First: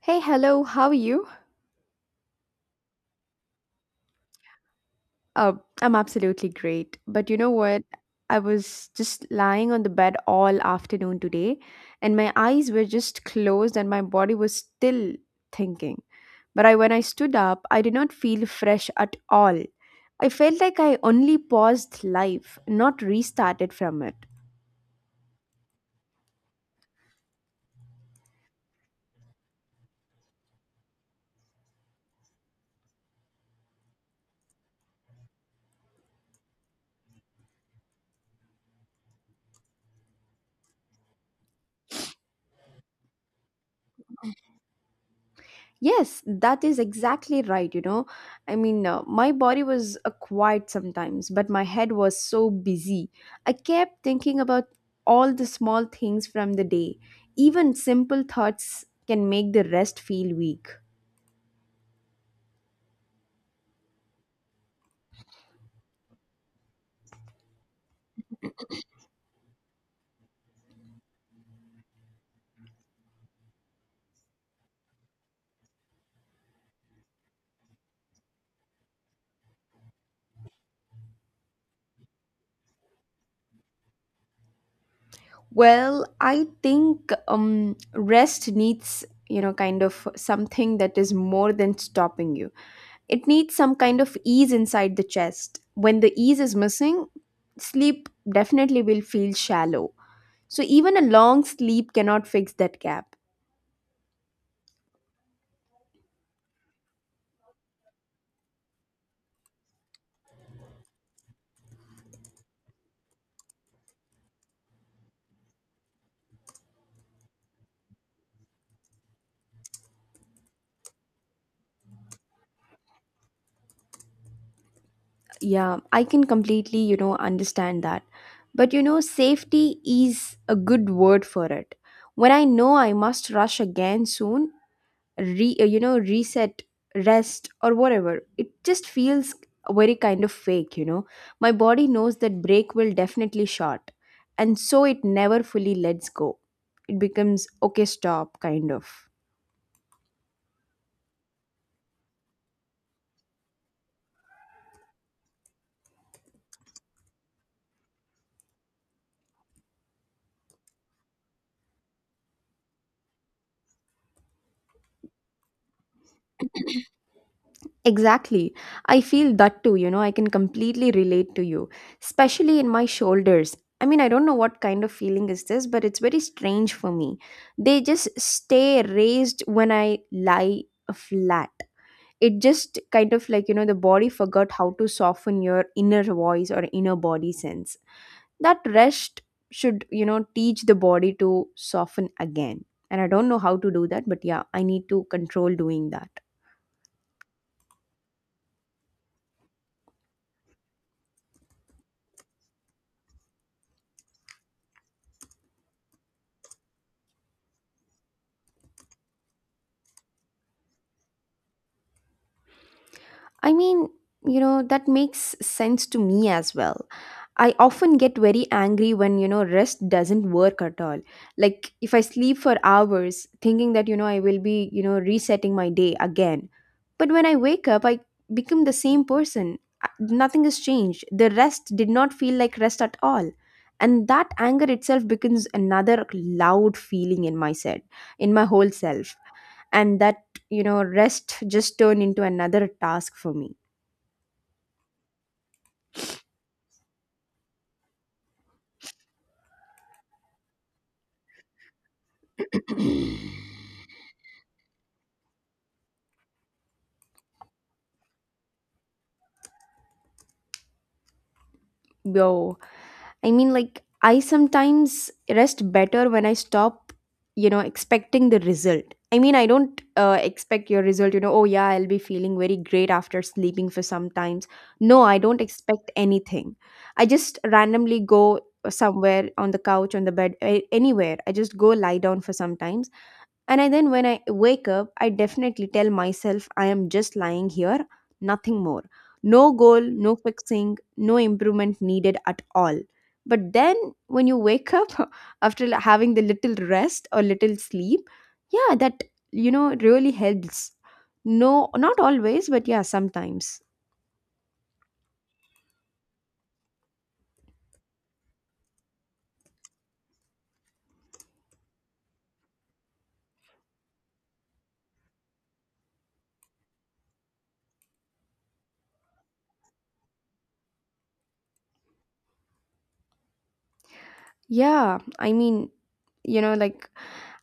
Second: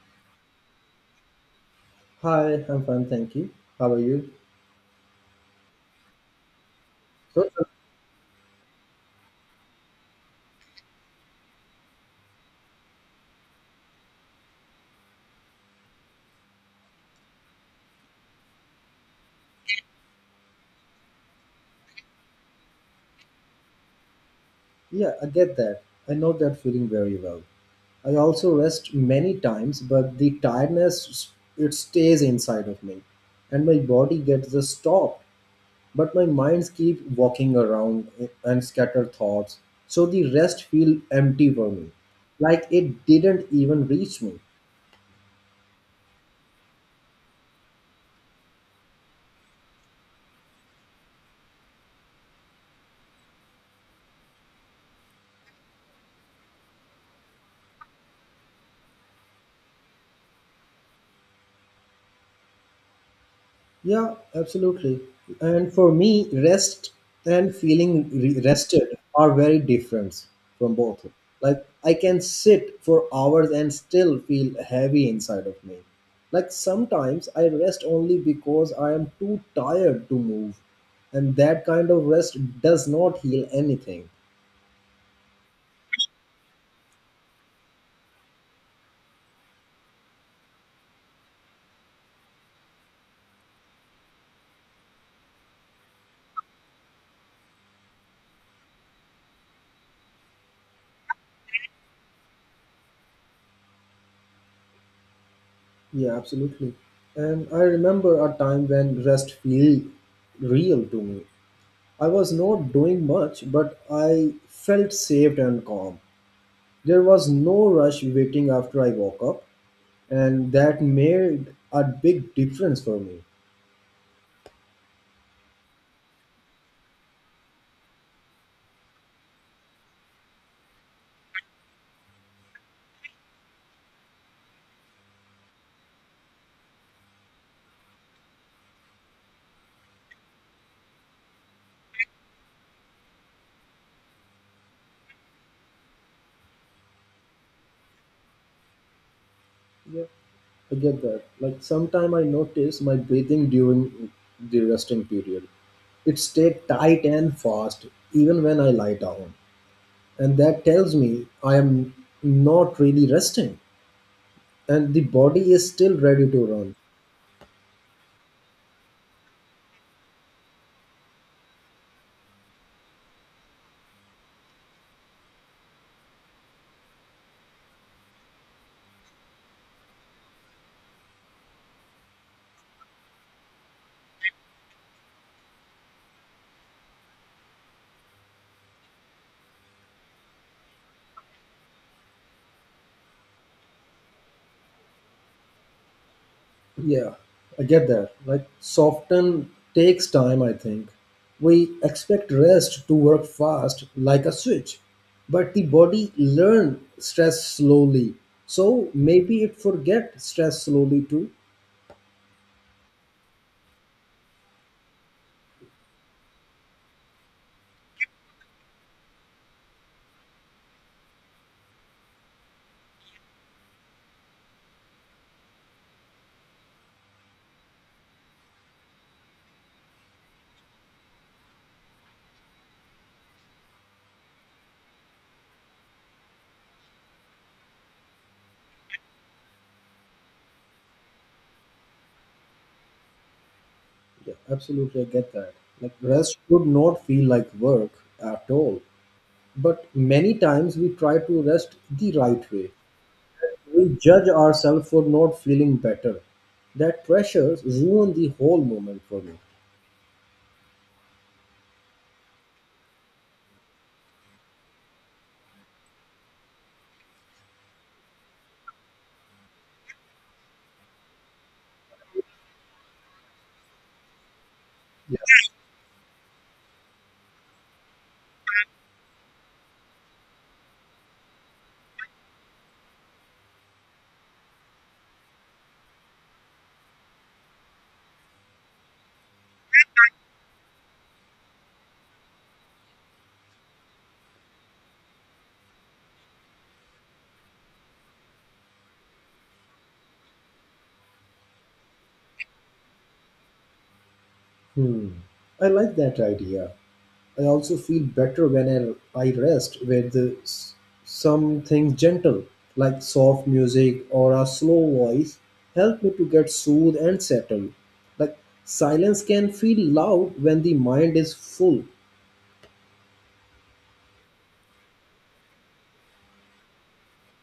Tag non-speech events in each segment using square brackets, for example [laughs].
Hey, hello, how are you? Hi, I'm fine, thank you. How are you? Uh, I'm absolutely great. But you So, know so- what? I was just lying on the bed all afternoon today, and my eyes were just closed, and my body was still thinking. When I stood up, I did not feel fresh at all. I felt like I only paused life, not restarted from it. yeah, I get that. I know that feeling very well. I also rest many times, but the tiredness it stays inside of me, and my body gets the stop, but my minds keep walking around and scatter thoughts. So the rest feel empty for me, like it didn't even reach me. Yes, that is exactly right. You know, I mean, my body was quiet sometimes, but my head was so busy. I kept thinking about all the small things from the day. Even simple thoughts can make the rest feel weak. Yeah, absolutely. And for me, rest and feeling rested are very different from both. Like I can sit for hours and still feel heavy inside of me. Like sometimes I rest only because I am too tired to move, and that kind of rest does not heal anything. Well, I think rest needs, you know, kind of something that is more than stopping you. It needs some kind of ease inside the chest. When the ease is missing, sleep definitely will feel shallow. So even a long sleep cannot fix that gap. Yeah, absolutely. And I remember a time when rest feel real to me. I was not doing much, but I felt saved and calm. There was no rush waiting after I woke up, and that made a big difference for me. Yeah, I can completely, you know, understand that. But you know, safety is a good word for it. When I know I must rush again soon, re you know, reset, rest, or whatever, it just feels very kind of fake, you know. My body knows that break will definitely short, and so it never fully lets go. It becomes okay stop kind of. Yeah, I get that. Like sometime I notice my breathing during the resting period. It stayed tight and fast even when I lie down, and that tells me I am not really resting, and the body is still ready to run. [clears throat] Exactly. I feel that too, you know, I can completely relate to you, especially in my shoulders. I mean, I don't know what kind of feeling is this, but it's very strange for me. They just stay raised when I lie flat. It just kind of like, you know, the body forgot how to soften your inner voice or inner body sense. That rest should, you know, teach the body to soften again, and I don't know how to do that, but yeah, I need to control doing that. Yeah, I get that. Like, soften takes time, I think. We expect rest to work fast like a switch, but the body learn stress slowly. So maybe it forget stress slowly too. I mean, you know, that makes sense to me as well. I often get very angry when, you know, rest doesn't work at all. Like if I sleep for hours thinking that, you know, I will be, you know, resetting my day again. But when I wake up, I become the same person. Nothing has changed. The rest did not feel like rest at all. And that anger itself becomes another loud feeling in my set, in my whole self. And that, you know, rest just turned into another task for me. Yeah, absolutely, I get that. Like, rest should not feel like work at all. But many times we try to rest the right way. We judge ourselves for not feeling better. That pressure ruin the whole moment for me. Yo. I mean, like, I sometimes rest better when I stop, you know, expecting the result. I mean, I don't expect your result, you know, oh yeah, I'll be feeling very great after sleeping for some times. No, I don't expect anything. I just randomly go somewhere on the couch, on the bed, anywhere. I just go lie down for some time, and I then when I wake up, I definitely tell myself I am just lying here, nothing more. No goal, no fixing, no improvement needed at all. But then when you wake up [laughs] after having the little rest or little sleep, yeah, that, you know, really helps. No, not always, but yeah, sometimes. Hmm. I like that idea. I also feel better when I rest with something gentle, like soft music or a slow voice, help me to get soothed and settled. Like silence can feel loud when the mind is full. Yeah, I mean, you know, like,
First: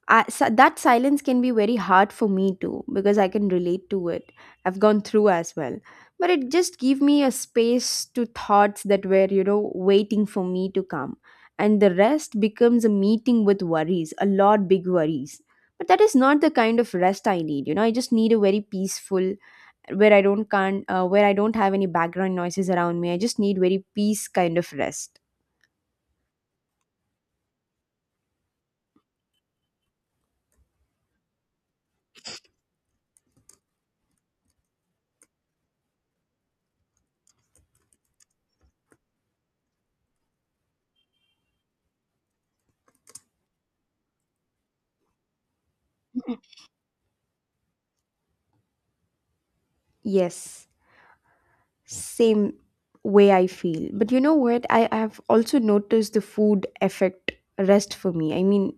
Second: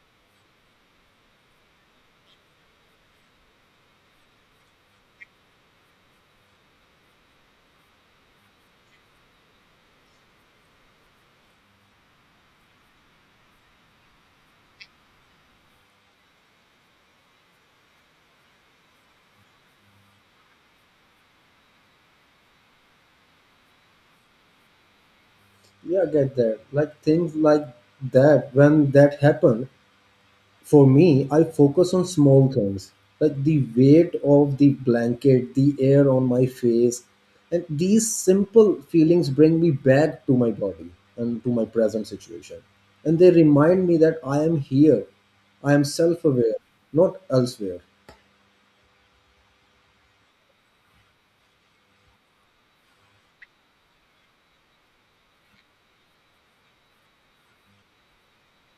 that silence can be very hard for me too, because I can relate to it. I've gone through as well, but it just gave me a space to thoughts that were, you know, waiting for me to come, and the rest becomes a meeting with worries, a lot big worries. But that is not the kind of rest I need, you know. I just need a very peaceful, where I don't have any background noises around me. I just need very peace kind of rest. Yeah, I get that. Like things like that, when that happen, for me, I focus on small things like the weight of the blanket, the air on my face, and these simple feelings bring me back to my body and to my present situation. And they remind me that I am here, I am self aware, not elsewhere. Yes. Same way I feel. But you know what? I have also noticed the food effect rest for me. I mean,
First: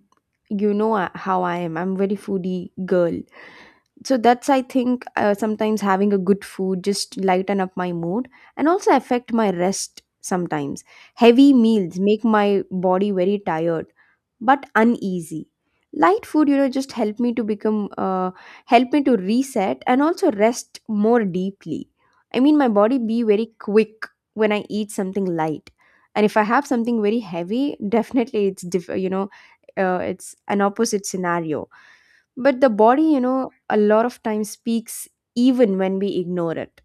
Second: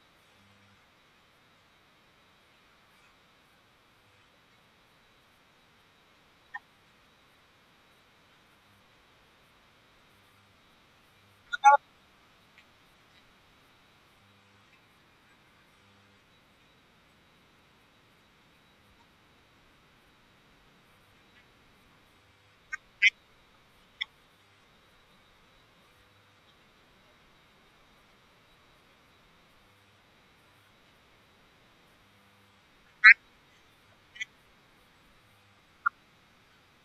you know, how I am. I'm very foodie girl, so that's, I think, sometimes having a good food just lighten up my mood and also affect my rest sometimes. Heavy meals make my body very tired but uneasy. Light food, you know, just help me to become help me to reset and also rest more deeply. I mean, my body be very quick when I eat something light, and if I have something very heavy, [laughs] definitely you know, it's an opposite scenario. But the body, you know, a lot of times speaks even when we ignore it.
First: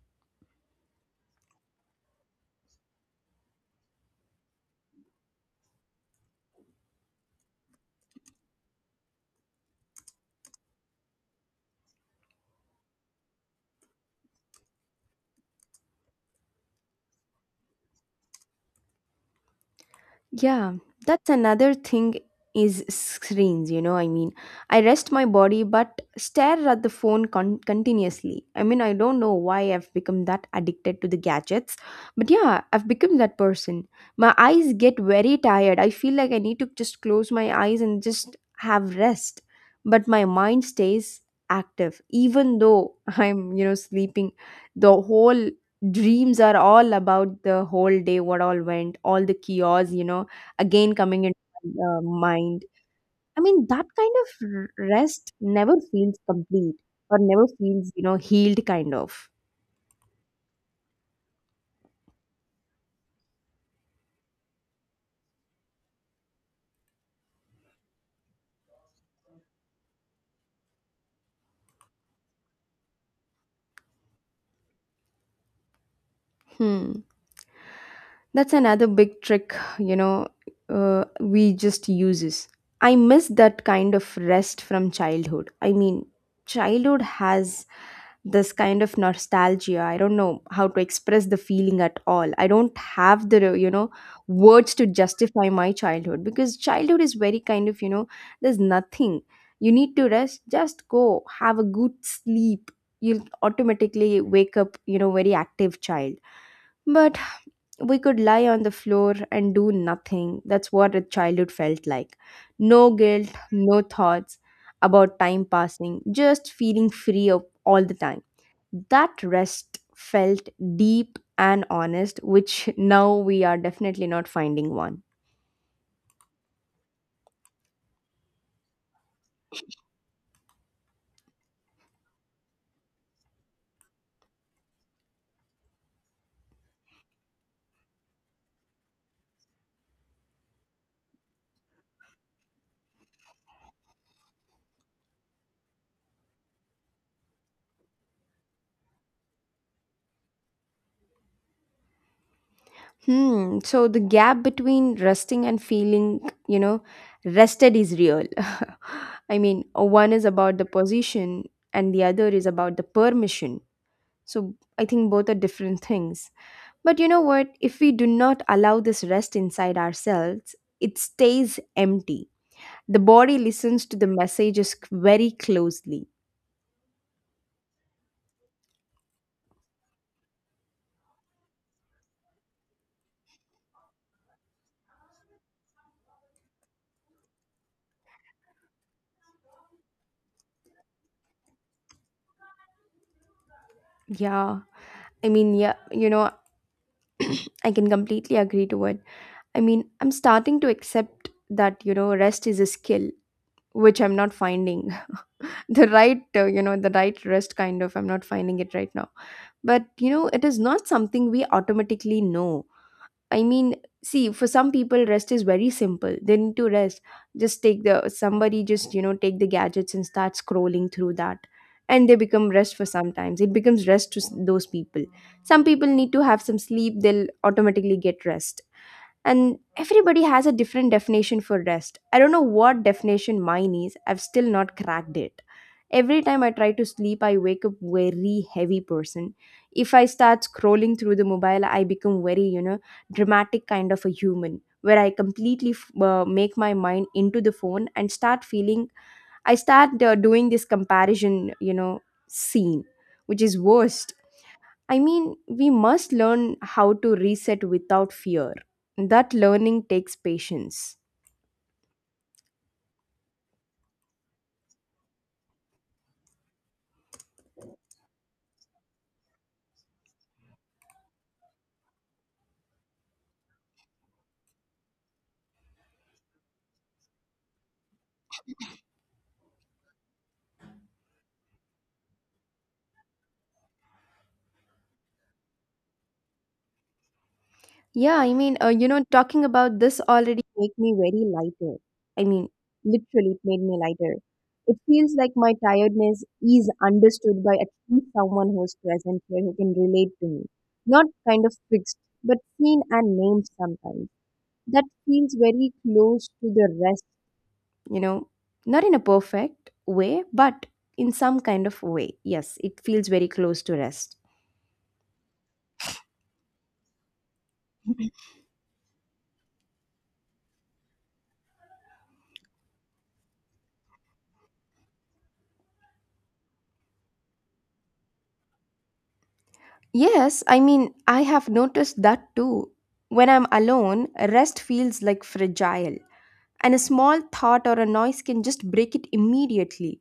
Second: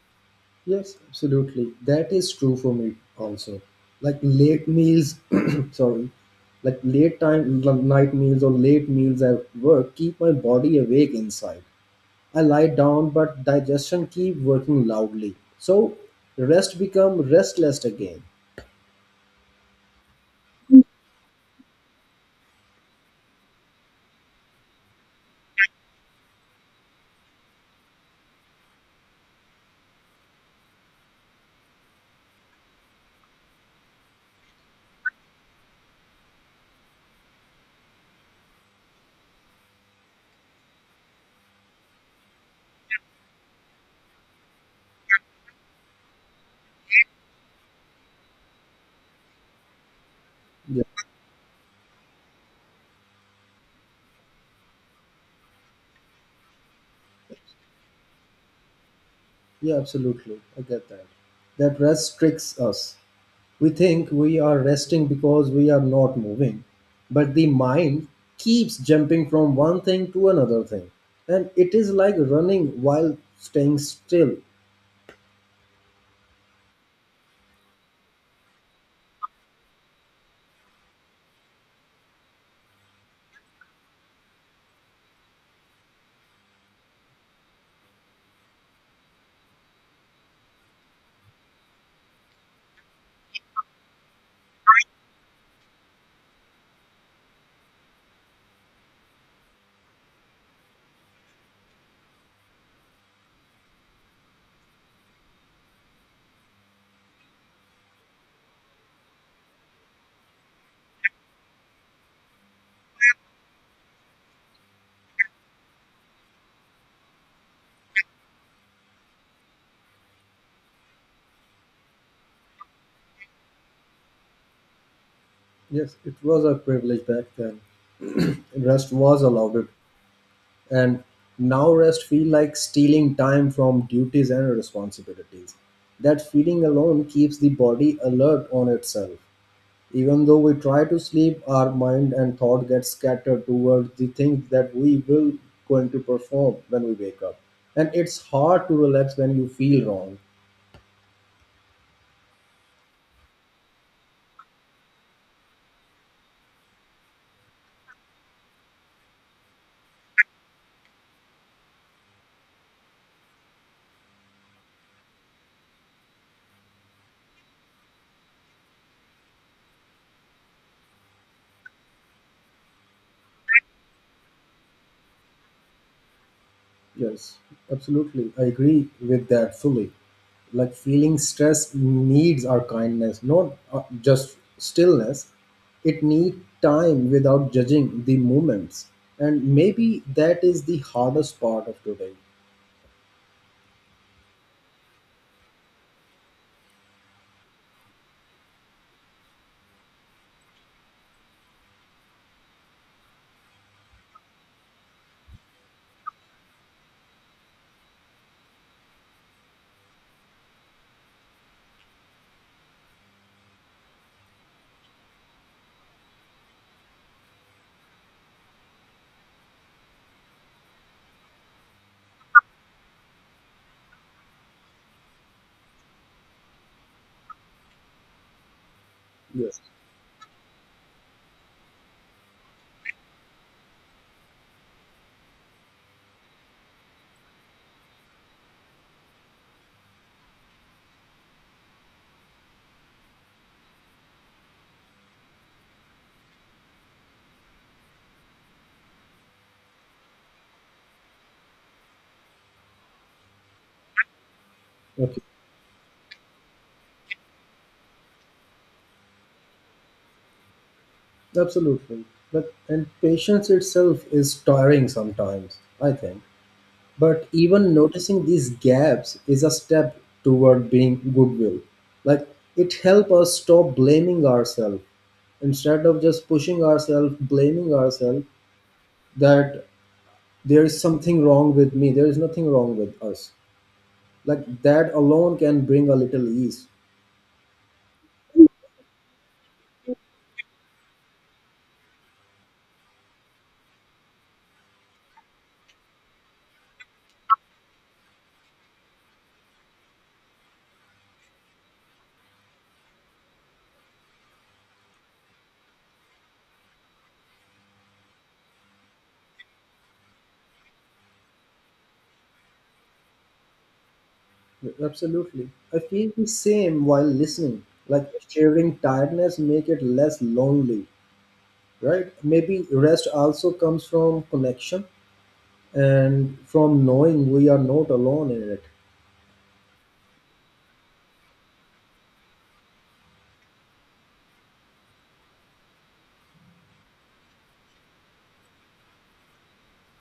Yes, absolutely. That is true for me also. Like late meals, [clears throat] sorry, like late time, night meals or late meals at work keep my body awake inside. I lie down, but digestion keep working loudly. So rest become restless again. Yeah, that's another thing is screens, you know. I mean, I rest my body but stare at the phone continuously. I mean, I don't know why I've become that addicted to the gadgets, but yeah, I've become that person. My eyes get very tired. I feel like I need to just close my eyes and just have rest, but my mind stays active even though [laughs] I'm, you know, sleeping. The whole dreams are all about the whole day, what all went, all the chaos, you know, Yeah, again coming into my mind. I mean, that kind of rest never feels complete or never feels, you know, healed kind of. yeah, absolutely. I get that. That rest tricks us. We think we are resting because we are not moving, but the mind keeps jumping from one thing to another thing, and it is like running while staying still. Hmm. That's another big trick, you know, we just uses. I miss that kind of rest from childhood. I mean, childhood has this kind of nostalgia. I don't know how to express the feeling at all. I don't have the, you know, words to justify my childhood, because childhood is very kind of, you know, there's nothing. You need to rest, just go, have a good sleep. You'll automatically wake up, you know, very active child. But we could lie on the floor and do nothing. That's what a childhood felt like. No guilt, no thoughts about time passing, just feeling free of all the time. That rest felt deep and honest, which [laughs] now we are definitely not finding one. Yes, it was a privilege back then. [clears throat] Rest was allowed. And now rest feel like stealing time from duties and responsibilities. That feeling alone keeps the body alert on itself. Even though we try to sleep, our mind and thought get scattered towards the things that we will going to perform when we wake up, and it's hard to relax when you feel wrong. Hmm. So the gap between resting and feeling, you know, rested is real. [laughs] I mean, one is about the position and the other is about the permission. So I think both are different things. But you know what? If we do not allow this rest inside ourselves, it stays empty. The body listens to the messages very closely. Yes, absolutely. I agree with that fully. Like feeling stress needs our kindness, not just stillness. It needs time without judging the moments. And maybe that is the hardest part of today. Yeah. I mean, yeah, you know, I can completely agree to it. I mean, I'm starting to accept that, you know, rest is a skill, which I'm not finding. [laughs] The right, you know, the right rest kind of, I'm not finding it right now. But, you know, it is not something we automatically know. I mean, see, for some people, rest is very simple. They need to rest. Just take the somebody just, you know, take the gadgets and start scrolling through that, and they become rest for sometimes. It becomes rest to those people. Some people need to have some sleep. They'll automatically get rest. And Yes. everybody has a different definition for rest. I don't know what definition mine is. I've still not cracked it. Every time I try to sleep, I wake up very heavy person. If I start scrolling through the mobile, I become very, you know, dramatic kind of a human, where make my mind into the phone and start feeling. I start doing this comparison, you know, scene, which is worst. I Okay. mean, we must learn how to reset without fear. That learning takes patience. Absolutely. But and patience itself is tiring sometimes, I think. But even noticing these gaps is a step toward being goodwill. Like it helps us stop blaming ourselves instead of just pushing ourselves, blaming ourselves that there is something wrong with me, there is nothing wrong with us. Like that alone can bring a little ease. Yeah, I mean, you know, talking about this already make me very lighter. I mean, literally, it made me lighter. It feels like my tiredness is understood by at least someone who's present here who can relate to me. Not kind of fixed, but seen and named sometimes. That feels very close to the rest, you know, not in a perfect way, but in some kind of way. Yes, it feels very close to rest. Absolutely. I feel the same while listening. Like sharing tiredness make it less lonely, right? Maybe rest also comes from connection and from knowing we are not alone in it. Yes, I mean, I have noticed that too. When I'm alone, rest feels like fragile, and a small thought or a noise can just break it immediately.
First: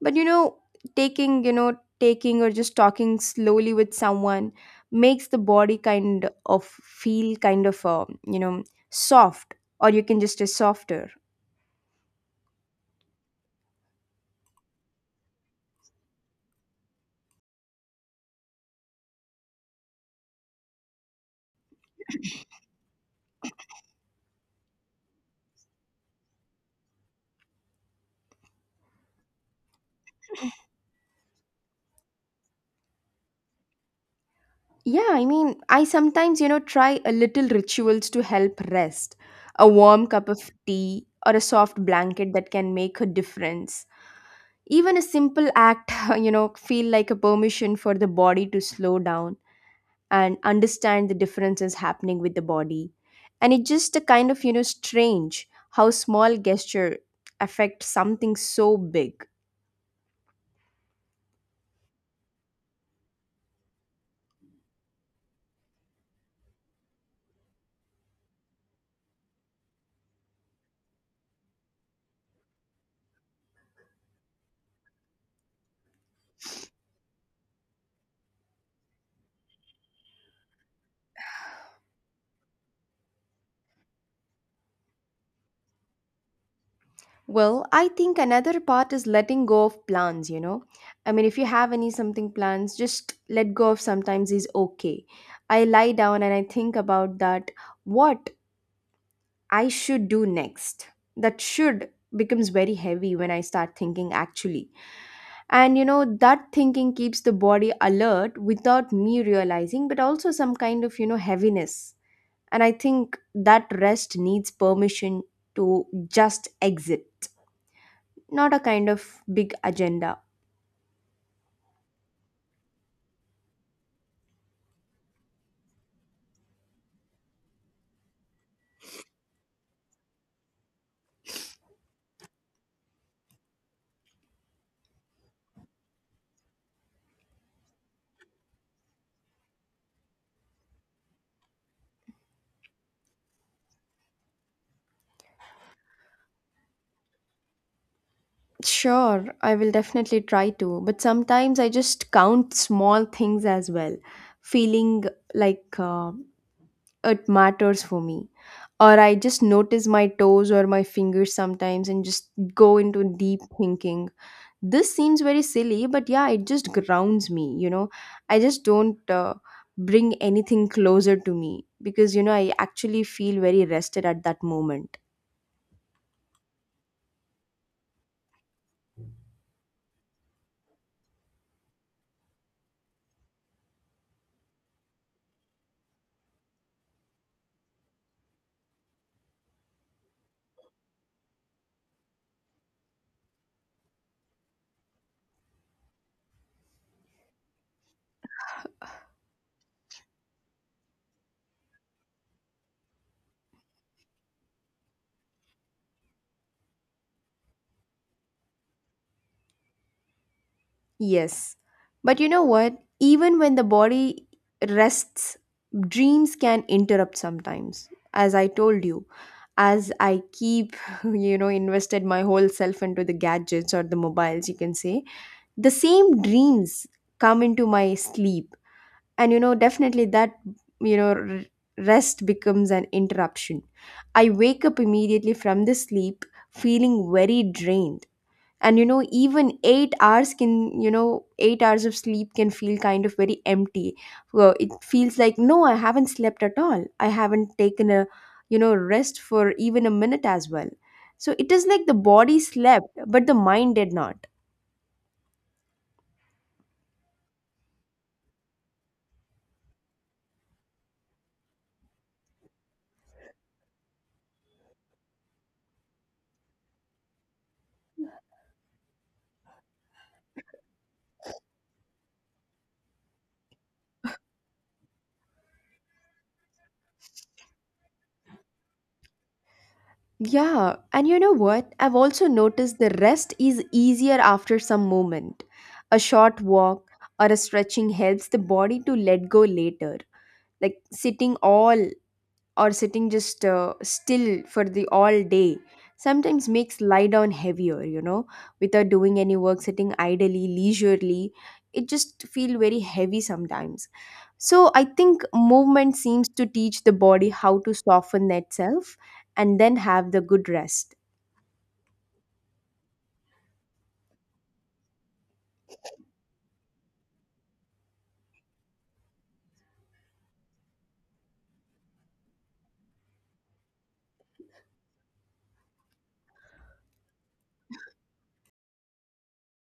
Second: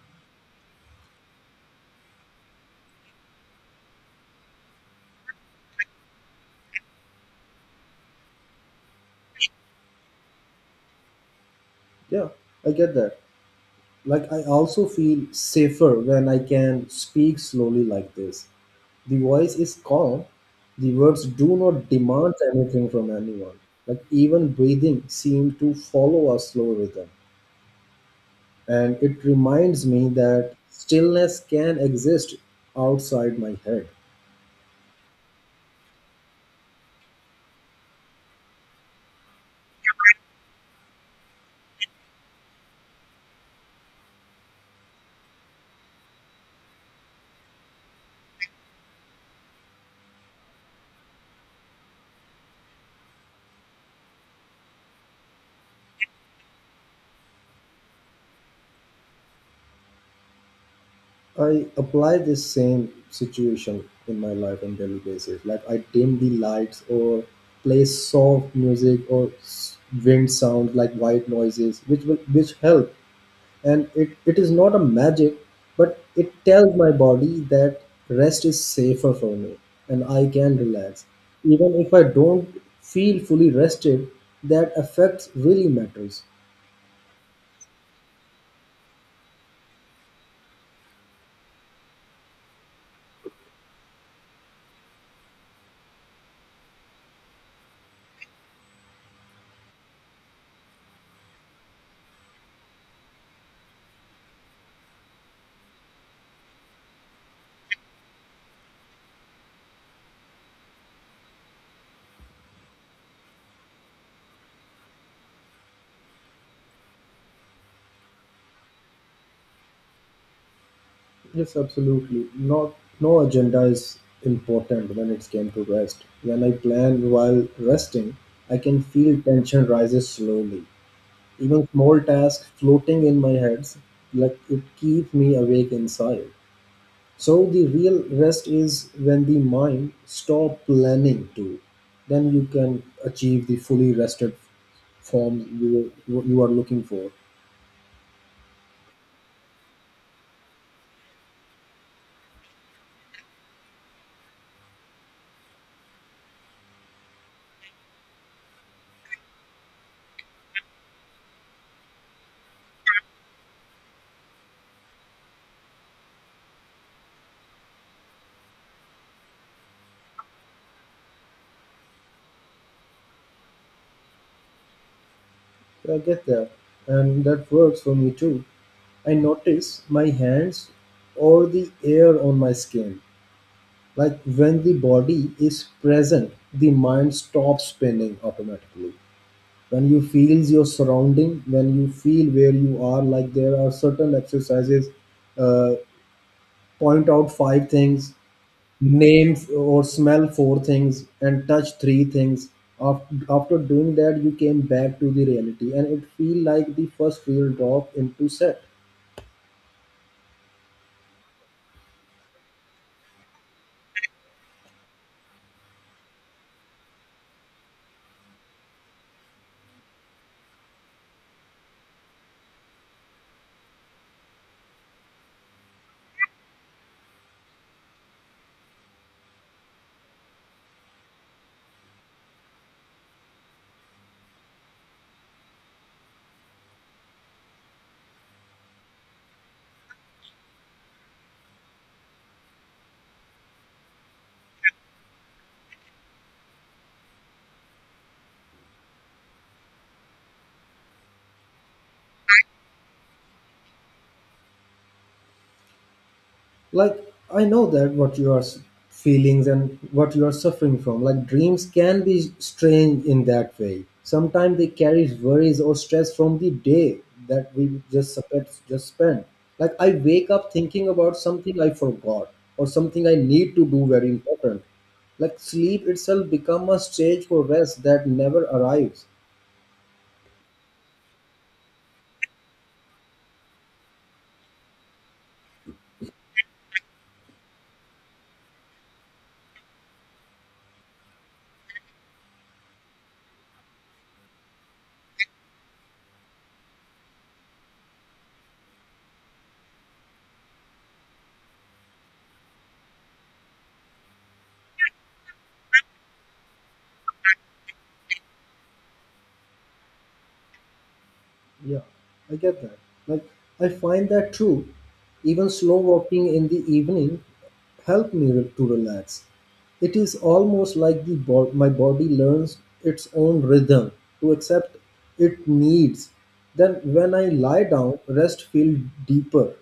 But you know, taking or just talking slowly with someone makes the body kind of feel kind of, you know, soft, or you can just say softer. Yeah, I get that. Like, I also feel safer when I can speak slowly like this. The voice is calm, the words do not demand anything from anyone. Like, even breathing seems to follow a slow rhythm. And it reminds me that stillness can exist outside my head. Yeah, I mean, I sometimes, you know, try a little rituals to help rest. A warm cup of tea or a soft blanket that can make a difference. Even a simple act, [laughs] you know, feel like a permission for the body to slow down and understand the differences happening with the body. And it's just a kind of, you know, strange how small gesture affect something so big. I apply this same situation in my life on daily basis. Like I dim the lights or play soft music or wind sounds like white noises, which will which help. And it is not a magic, but it tells my body that rest is safer for me and I can relax. Even if I don't feel fully rested, that effect really matters. Well, I think another part is letting go of plans, you know. I mean, if you have any something plans, just let go of sometimes is okay. I lie down and I think about that what I should do next. That should becomes very heavy when I start thinking actually. And you know, that thinking keeps the body alert without me realizing, but also some kind of, you know, heaviness. And I think that rest needs permission to just exit not a kind of big agenda. Yes, absolutely. Not no agenda is important when it came to rest. When I plan while resting, I can feel tension rises slowly. Even small tasks floating in my head, like it keep me awake inside. So the real rest is when the mind stop planning to. Then you can achieve the fully rested form you are looking for. Sure, I will definitely try to, but sometimes I just count small things as well, feeling like it matters for me. Or I just notice my toes or my fingers sometimes and just go into deep thinking. This seems very silly, but yeah, it just grounds me, you know. I just don't bring anything closer to me because, you know, I actually feel very rested at that moment. Yeah, I get that, and that works for me too. I notice my hands or the air on my skin. Like when the body is present, the mind stops spinning automatically. When you feel your surrounding, when you feel where you are, like there are certain exercises, uh, point out five things, name or smell four things, and touch three things. Af- After doing that, you came back to the reality, and it feel like the first real drop into set. Yes. But you know what? Even when the body rests, dreams can interrupt sometimes. As I told you, as I keep, [laughs] you know, invested my whole self into the gadgets or the mobiles, you can say, the same dreams come into my sleep. And, you know, definitely that, you know, r- rest becomes an interruption. I wake up immediately from the sleep feeling very drained, and you know, even 8 hours can, you know, 8 hours of sleep can feel kind of very empty. Well, it feels like no, I haven't slept at all, I haven't taken a, you know, rest for even a minute as well. So it is like the body slept but the mind did not. Like I know that what your feelings and what you are suffering from. Like dreams can be strange in that way. Sometimes they carry worries or stress from the day that we just just spent. Like I wake up thinking about something I forgot or something I need to do very important. Like sleep itself become a stage for rest that never arrives. Yeah, and you know what? I've also noticed the rest is easier after some moment. A short walk or a stretching helps the body to let go later. Like sitting all or sitting just still for the all day sometimes makes lie down heavier, you know. Without doing any work, sitting idly, leisurely, it just feel very heavy sometimes. So I think movement seems to teach the body how to soften itself and then have the good rest. Yeah, I get that. Like, I find that true. Even slow walking in the evening help me to relax. It is almost like the my body learns its own rhythm to accept it needs. Then when I lie down, rest feels deeper.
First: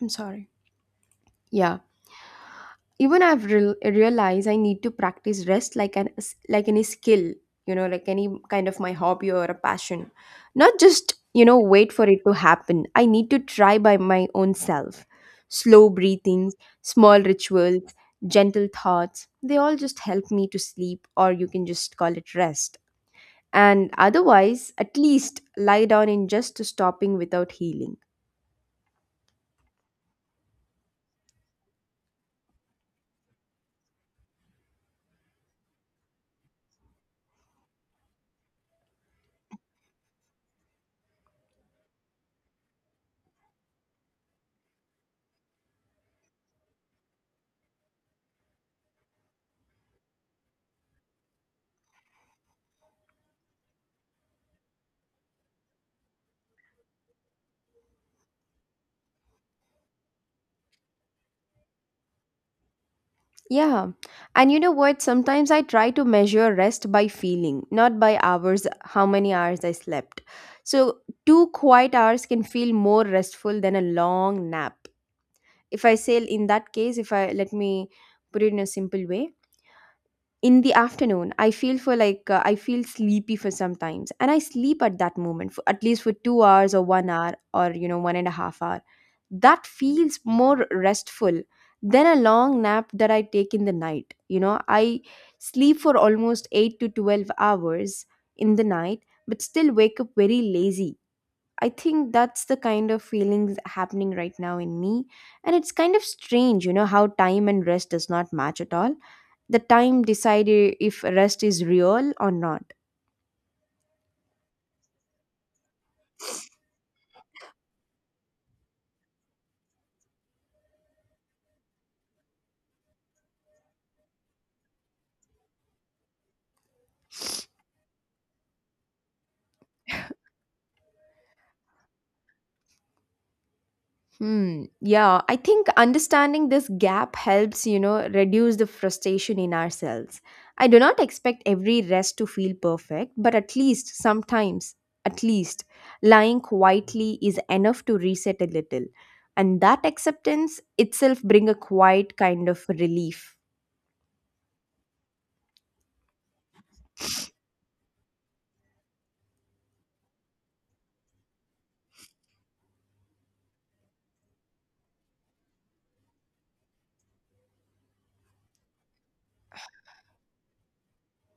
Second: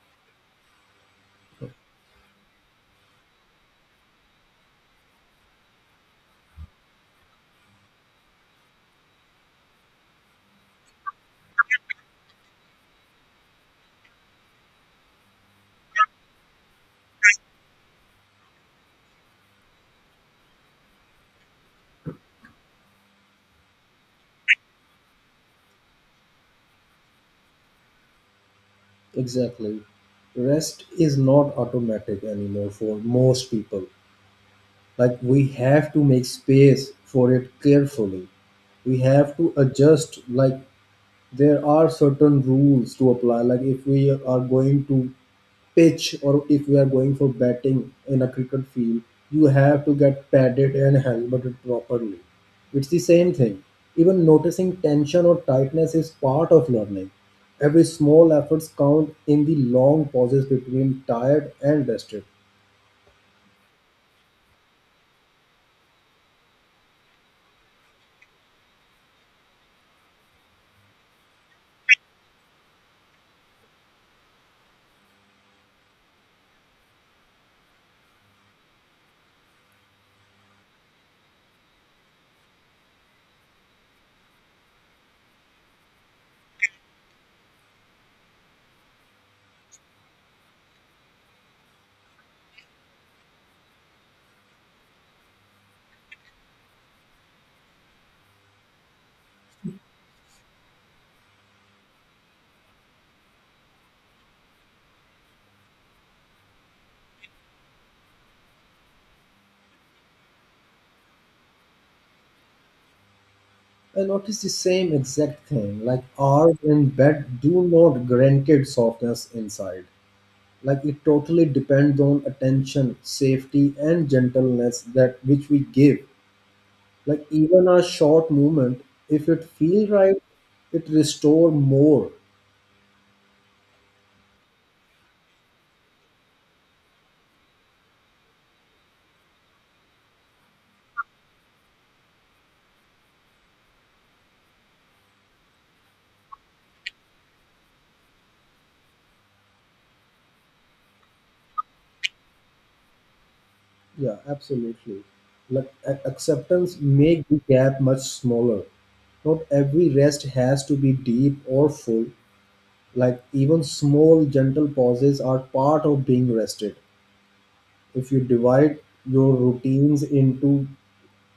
I'm sorry. Yeah, even I've realized I need to practice rest like an like any skill, you know, like any kind of my hobby or a passion, not just, you know, wait for it to happen. I need to try by my own self. Slow breathings, small rituals, gentle thoughts, they all just help me to sleep, or you can just call it rest. And otherwise, at least lie down in just stopping without healing. Exactly. Rest is not automatic anymore for most people. Like we have to make space for it carefully. We have to adjust, like there are certain rules to apply. Like if we are going to pitch or if we are going for batting in a cricket field, you have to get padded and helmeted properly. It's the same thing. Even noticing tension or tightness is part of learning. Every small efforts count in the long pauses between tired and rested. Yeah. And you know what? Sometimes I try to measure rest by feeling, not by hours, how many hours I slept. So, 2 quiet hours can feel more restful than a long nap. If I say in that case, if I let me put it in a simple way, in the afternoon I feel for like I feel sleepy for sometimes and I sleep at that moment for at least for 2 hours or 1 hour or, you know, 1.5 hour. That feels more restful than a long nap that I take in the night. You know, I sleep for almost 8 to 12 hours in the night, but still wake up very lazy. I think that's the kind of feelings happening right now in me. And it's kind of strange, you know, how time and rest does not match at all. The time decide if rest is real or not. I notice the same exact thing. Like ours in bed do not grant it softness inside. Like it totally depends on attention, safety and gentleness that which we give. Like even a short movement, if it feel right, it restore more. Hmm. Yeah, I think understanding this gap helps, you know, reduce the frustration in ourselves. I do not expect every rest to feel perfect, but at least sometimes, at least lying quietly is enough to reset a little. And that acceptance itself bring a quiet kind of relief. Yeah, absolutely. Like acceptance make the gap much smaller. Not every rest has to be deep or full. Like even small gentle pauses are part of being rested. If you divide your routines into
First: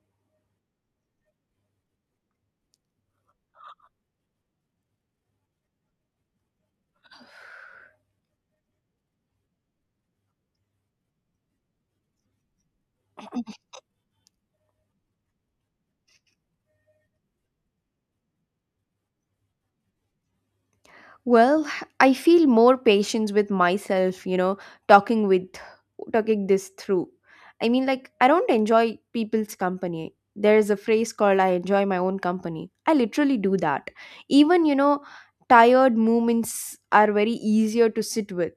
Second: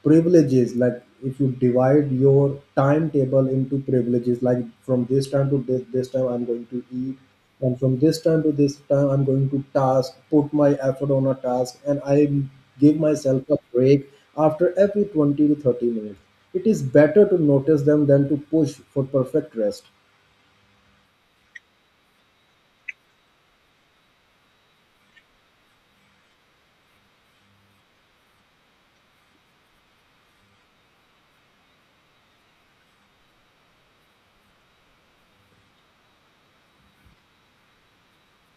privileges, like if you divide your timetable into privileges, like from this time to this, this time I'm going to eat, and from this time to this time I'm going to task, put my effort on a task, and I give myself a break after every 20 to 30 minutes. It is better to notice them than to push for perfect rest. Well, I feel more patience with myself, you know, talking with talking this through. I mean, like I don't enjoy people's company. There is a phrase called I enjoy my own company. I literally do that. Even, you know, tired moments are very easier to sit with.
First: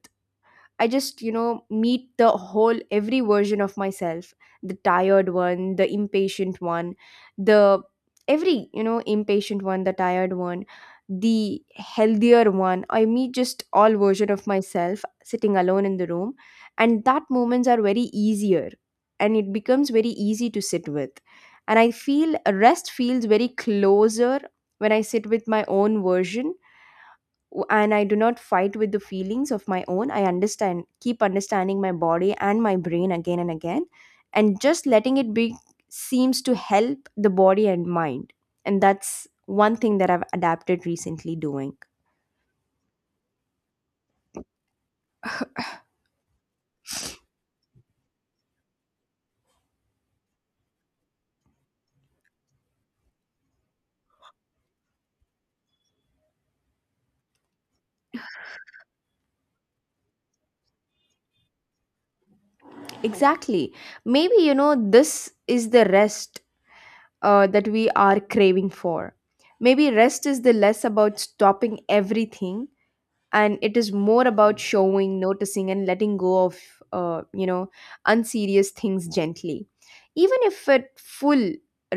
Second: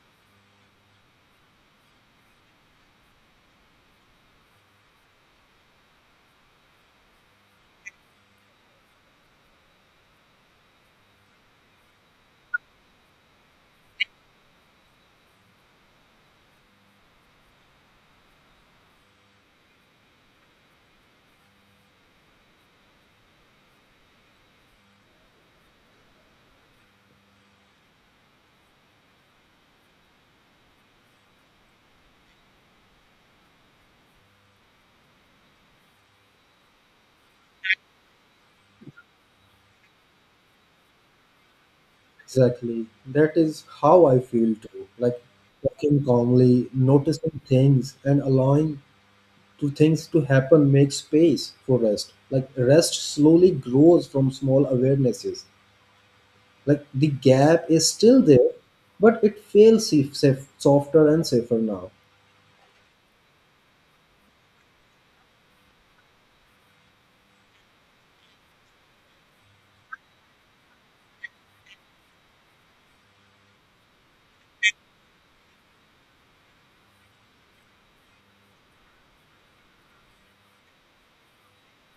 I just, you know, meet the whole, every version of myself, the tired one, the impatient one, the every, you know, impatient one, the tired one, the healthier one. I meet just all version of myself sitting alone in the room. And that moments are very easier and it becomes very easy to sit with. And I feel rest feels very closer when I sit with my own version, and I do not fight with the feelings of my own. I understand, keep understanding my body and my brain again and again, and just letting it be seems to help the body and mind. And that's one thing that I've adapted recently doing. Exactly, that is how I feel too. Like walking calmly, noticing things and allowing to things to happen make space for rest. Like rest slowly grows from small awarenesses. Like the gap is still there, but it feels safe, softer and safer now. Exactly. Maybe, you know, this is the rest that we are craving for. Maybe rest is the less about stopping everything and it is more about showing noticing and letting go of you know, unserious things gently. Even if a full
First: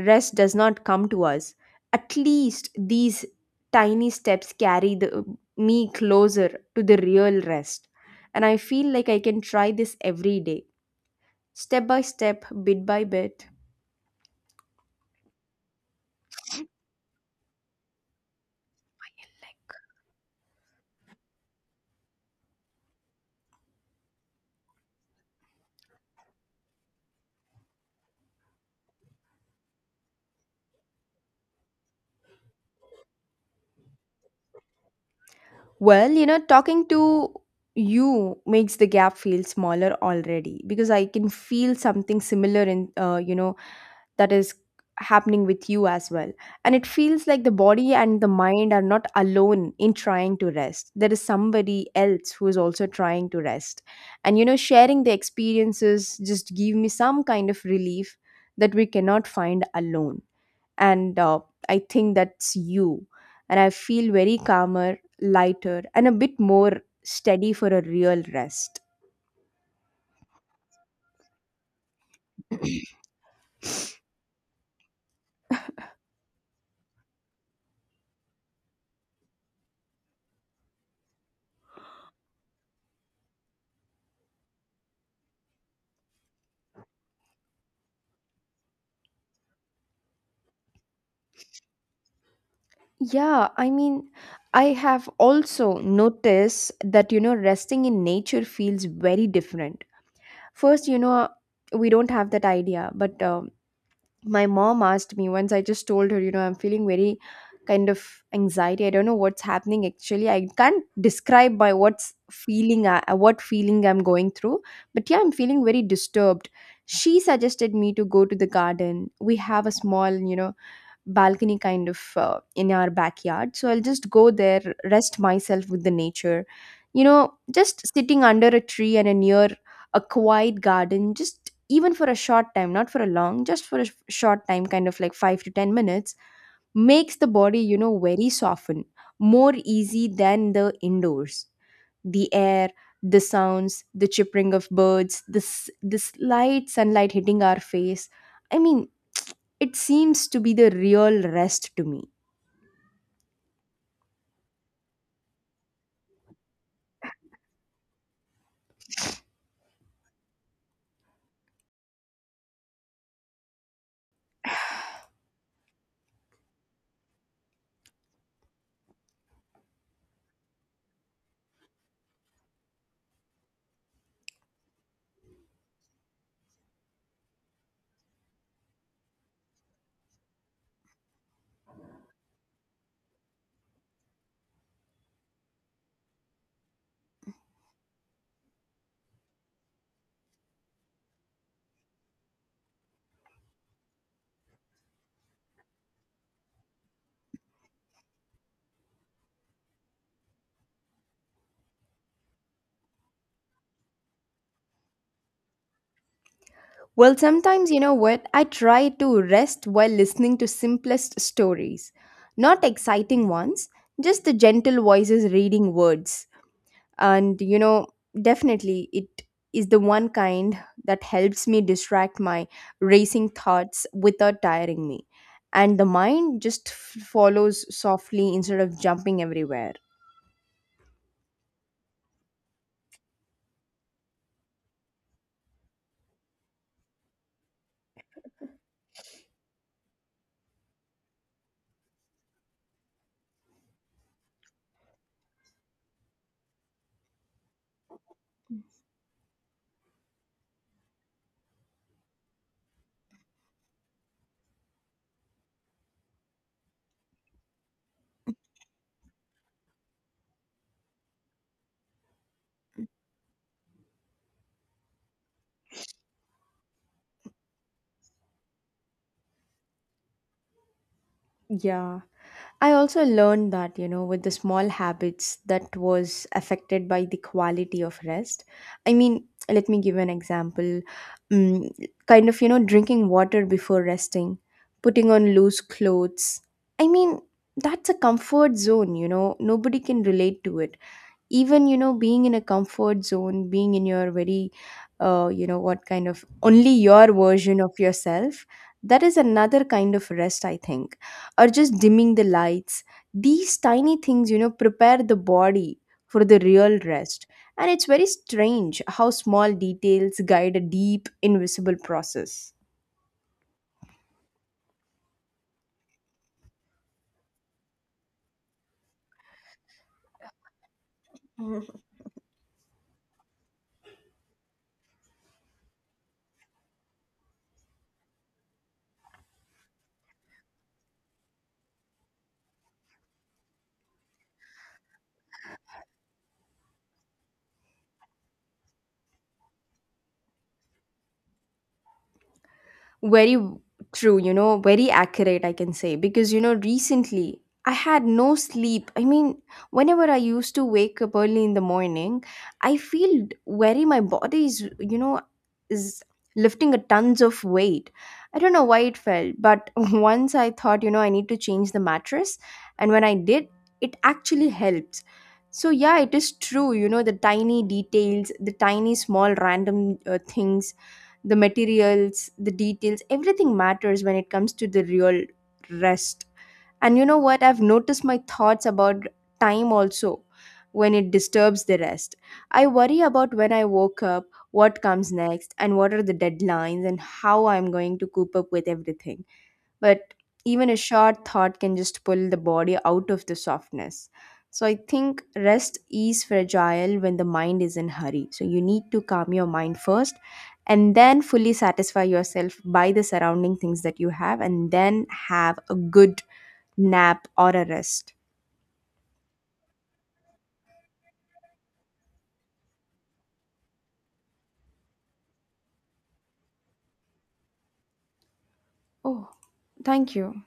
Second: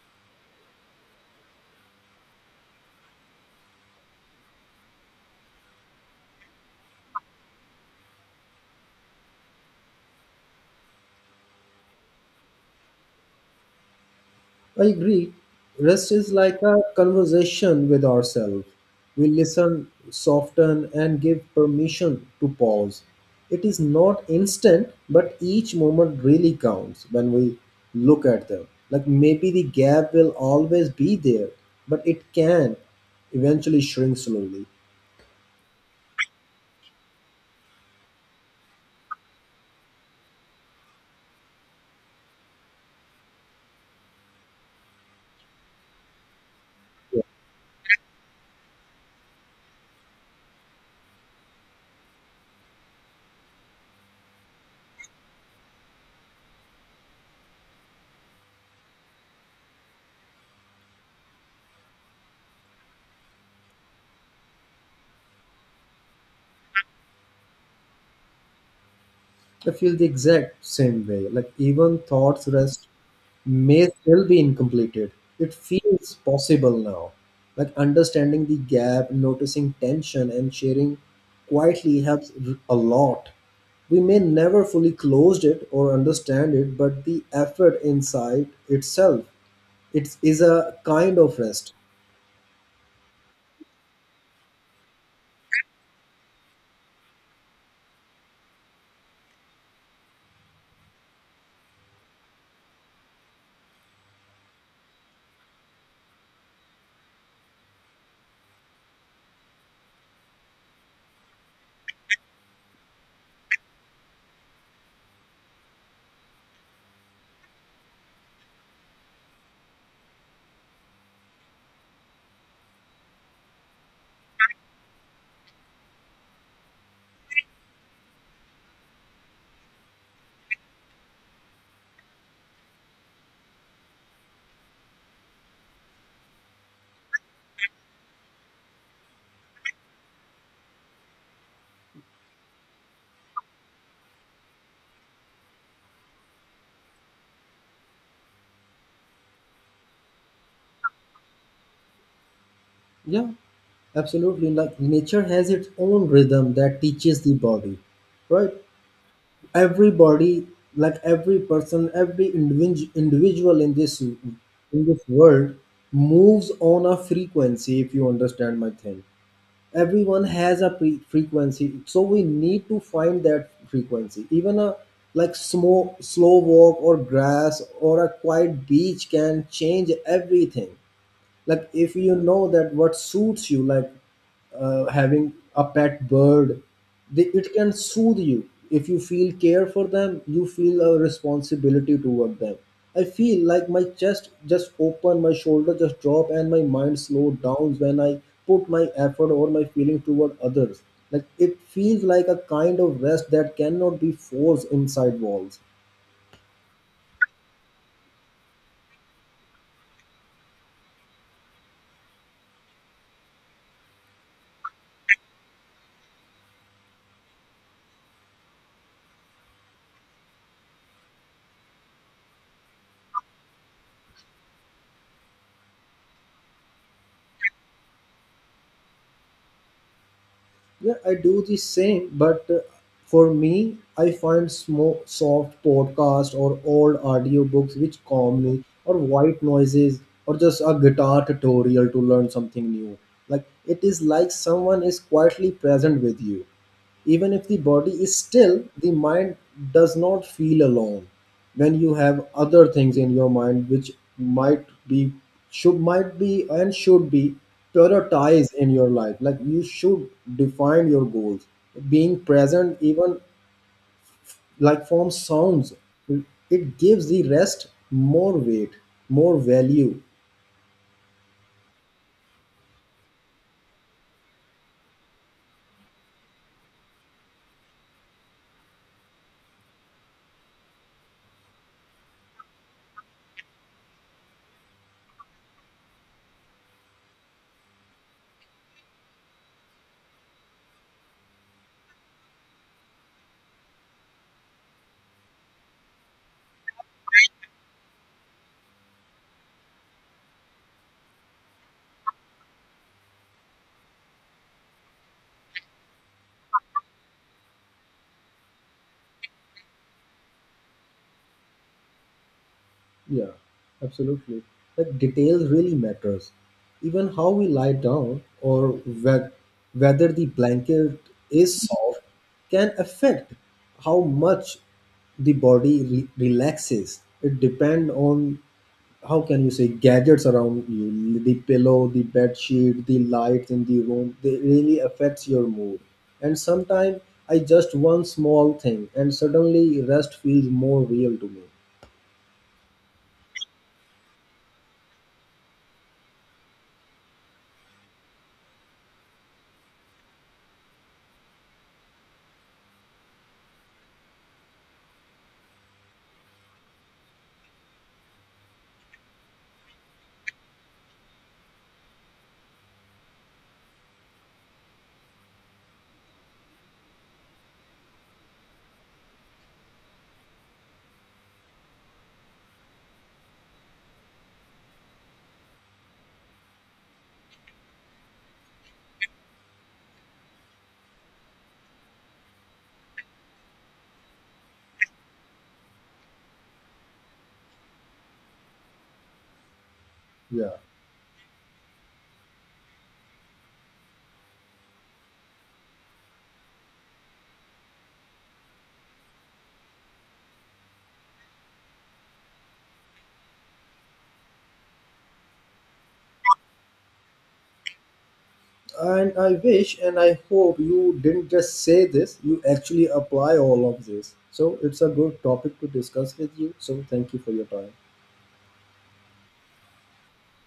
rest does not come to us, at least these tiny steps carry the, me closer to the real rest. And I feel like I can try this every day, step by step, bit by bit. I agree. Rest is like a conversation with ourselves. We listen, soften, and give permission to pause. It is not instant, but each moment really counts when we look at them. Like maybe the gap will always be there, but it can eventually shrink slowly. Well, you know, talking to you makes the gap feel smaller already because I can feel something similar in, you know, that is happening with you as well. And it feels like the body and the mind are not alone in trying to rest. There is somebody else who is also trying to rest. And you know, sharing the experiences just give me some kind of relief that we cannot find alone. And I think that's you. And I feel very calmer, lighter, and a bit more steady for a real rest. I feel the exact same way. Like even thoughts rest [clears throat] may still be incompleted. It feels possible now. Like understanding the gap, noticing tension, and sharing quietly helps a lot. We may never fully closed it or understand it, but the effort inside itself, it is a kind of rest. Yeah, I mean, I have also noticed that, you know, resting in nature feels very different. First, you know, we don't have that idea, but my mom asked me once. I just told her, you know, I'm feeling very kind of anxiety. I don't know what's happening actually. I can't describe by what's feeling, I, what feeling I'm going through, but yeah, I'm feeling very disturbed. She suggested me to go to the garden. We have a small, you know, balcony kind of in our backyard, so I'll just go there, rest myself with the nature. You know, just sitting under a tree and a near a quiet garden, just even for a short time, not for a long, just for a short time, kind of like 5 to 10 minutes, makes the body, you know, very soften, more easy than the indoors. The air, the sounds, the chirping of birds, this the the slight sunlight hitting our face, I mean, it seems to be the real rest to me. Yeah, absolutely. Like nature has its own rhythm that teaches the body, right? Everybody, like every person, every individual in this world moves on a frequency, if you understand my thing. Everyone has a frequency, so we need to find that frequency. Even a like slow walk or grass or a quiet beach can change everything. Like if you know that what suits you, like having a pet bird, it can soothe you. If you feel care for them, you feel a responsibility toward them. I feel like my chest just open, my shoulder just drop and my mind slow down when I put my effort or my feeling toward others. Like it feels like a kind of rest that cannot be forced inside walls. Well, sometimes, you know what? I try to rest while listening to simplest stories. Not exciting ones, just the gentle voices reading words. And, you know, definitely it is the one kind that helps me distract my racing thoughts without tiring me. And the mind just follows softly instead of jumping everywhere. Yeah, I do the same, but for me, I find small soft podcast or old audiobooks which calm me, or white noises, or just a guitar tutorial to learn something new. Like it is like someone is quietly present with you. Even if the body is still, the mind does not feel alone when you have other things in your mind which might be should might be and should be prioritized in your life. Like you should define your goals. Being present even like from sounds, it gives the rest more weight, more value. Yeah. I also learned that, you know, with the small habits that was affected by the quality of rest. I mean, let me give an example. Mm, kind of, you know, drinking water before resting, putting on loose clothes. I mean, that's a comfort zone, you know, nobody can relate to it. Even, you know, being in a comfort zone, being in your very you know what kind of only your version of yourself, that is another kind of rest I think. Or just dimming the lights, these tiny things, you know, prepare the body for the real rest. And it's very strange how small details guide a deep invisible process. Yeah, absolutely. Like details really matters. Even how we lie down or whe- whether the blanket is soft can affect how much the body relaxes. It depends on how can you say gadgets around you, the pillow, the bed sheet, the lights in the room. They really affects your mood. And sometimes I just one small thing, and suddenly rest feels more real to me. Very true, you know, very accurate, I can say. Because, you know, recently I had no sleep. I mean, whenever I used to wake up early in the morning, I feel very, my body is, you know, is lifting a tons of weight. I don't know why it felt, but [laughs] once I thought, you know, I need to change the mattress. And when I did, it actually helped. So, yeah, it is true, you know, the tiny details, the tiny small random things, the materials, the details, everything matters when it comes to the real rest. And you know what, I've noticed my thoughts about time also when it disturbs the rest. I worry about when I woke up, what comes next, and what are the deadlines, and how I'm going to cope up with everything. But Yeah. even a short thought can just pull the body out of the softness. So I think rest is fragile when the mind is in hurry, so you need to calm your mind first and then fully satisfy yourself by the surrounding things that you have and then have a good nap or a rest. And I wish and I hope you didn't just say this, you actually apply all of this. So it's a good topic to discuss with you. So thank you for your time. Oh, thank you.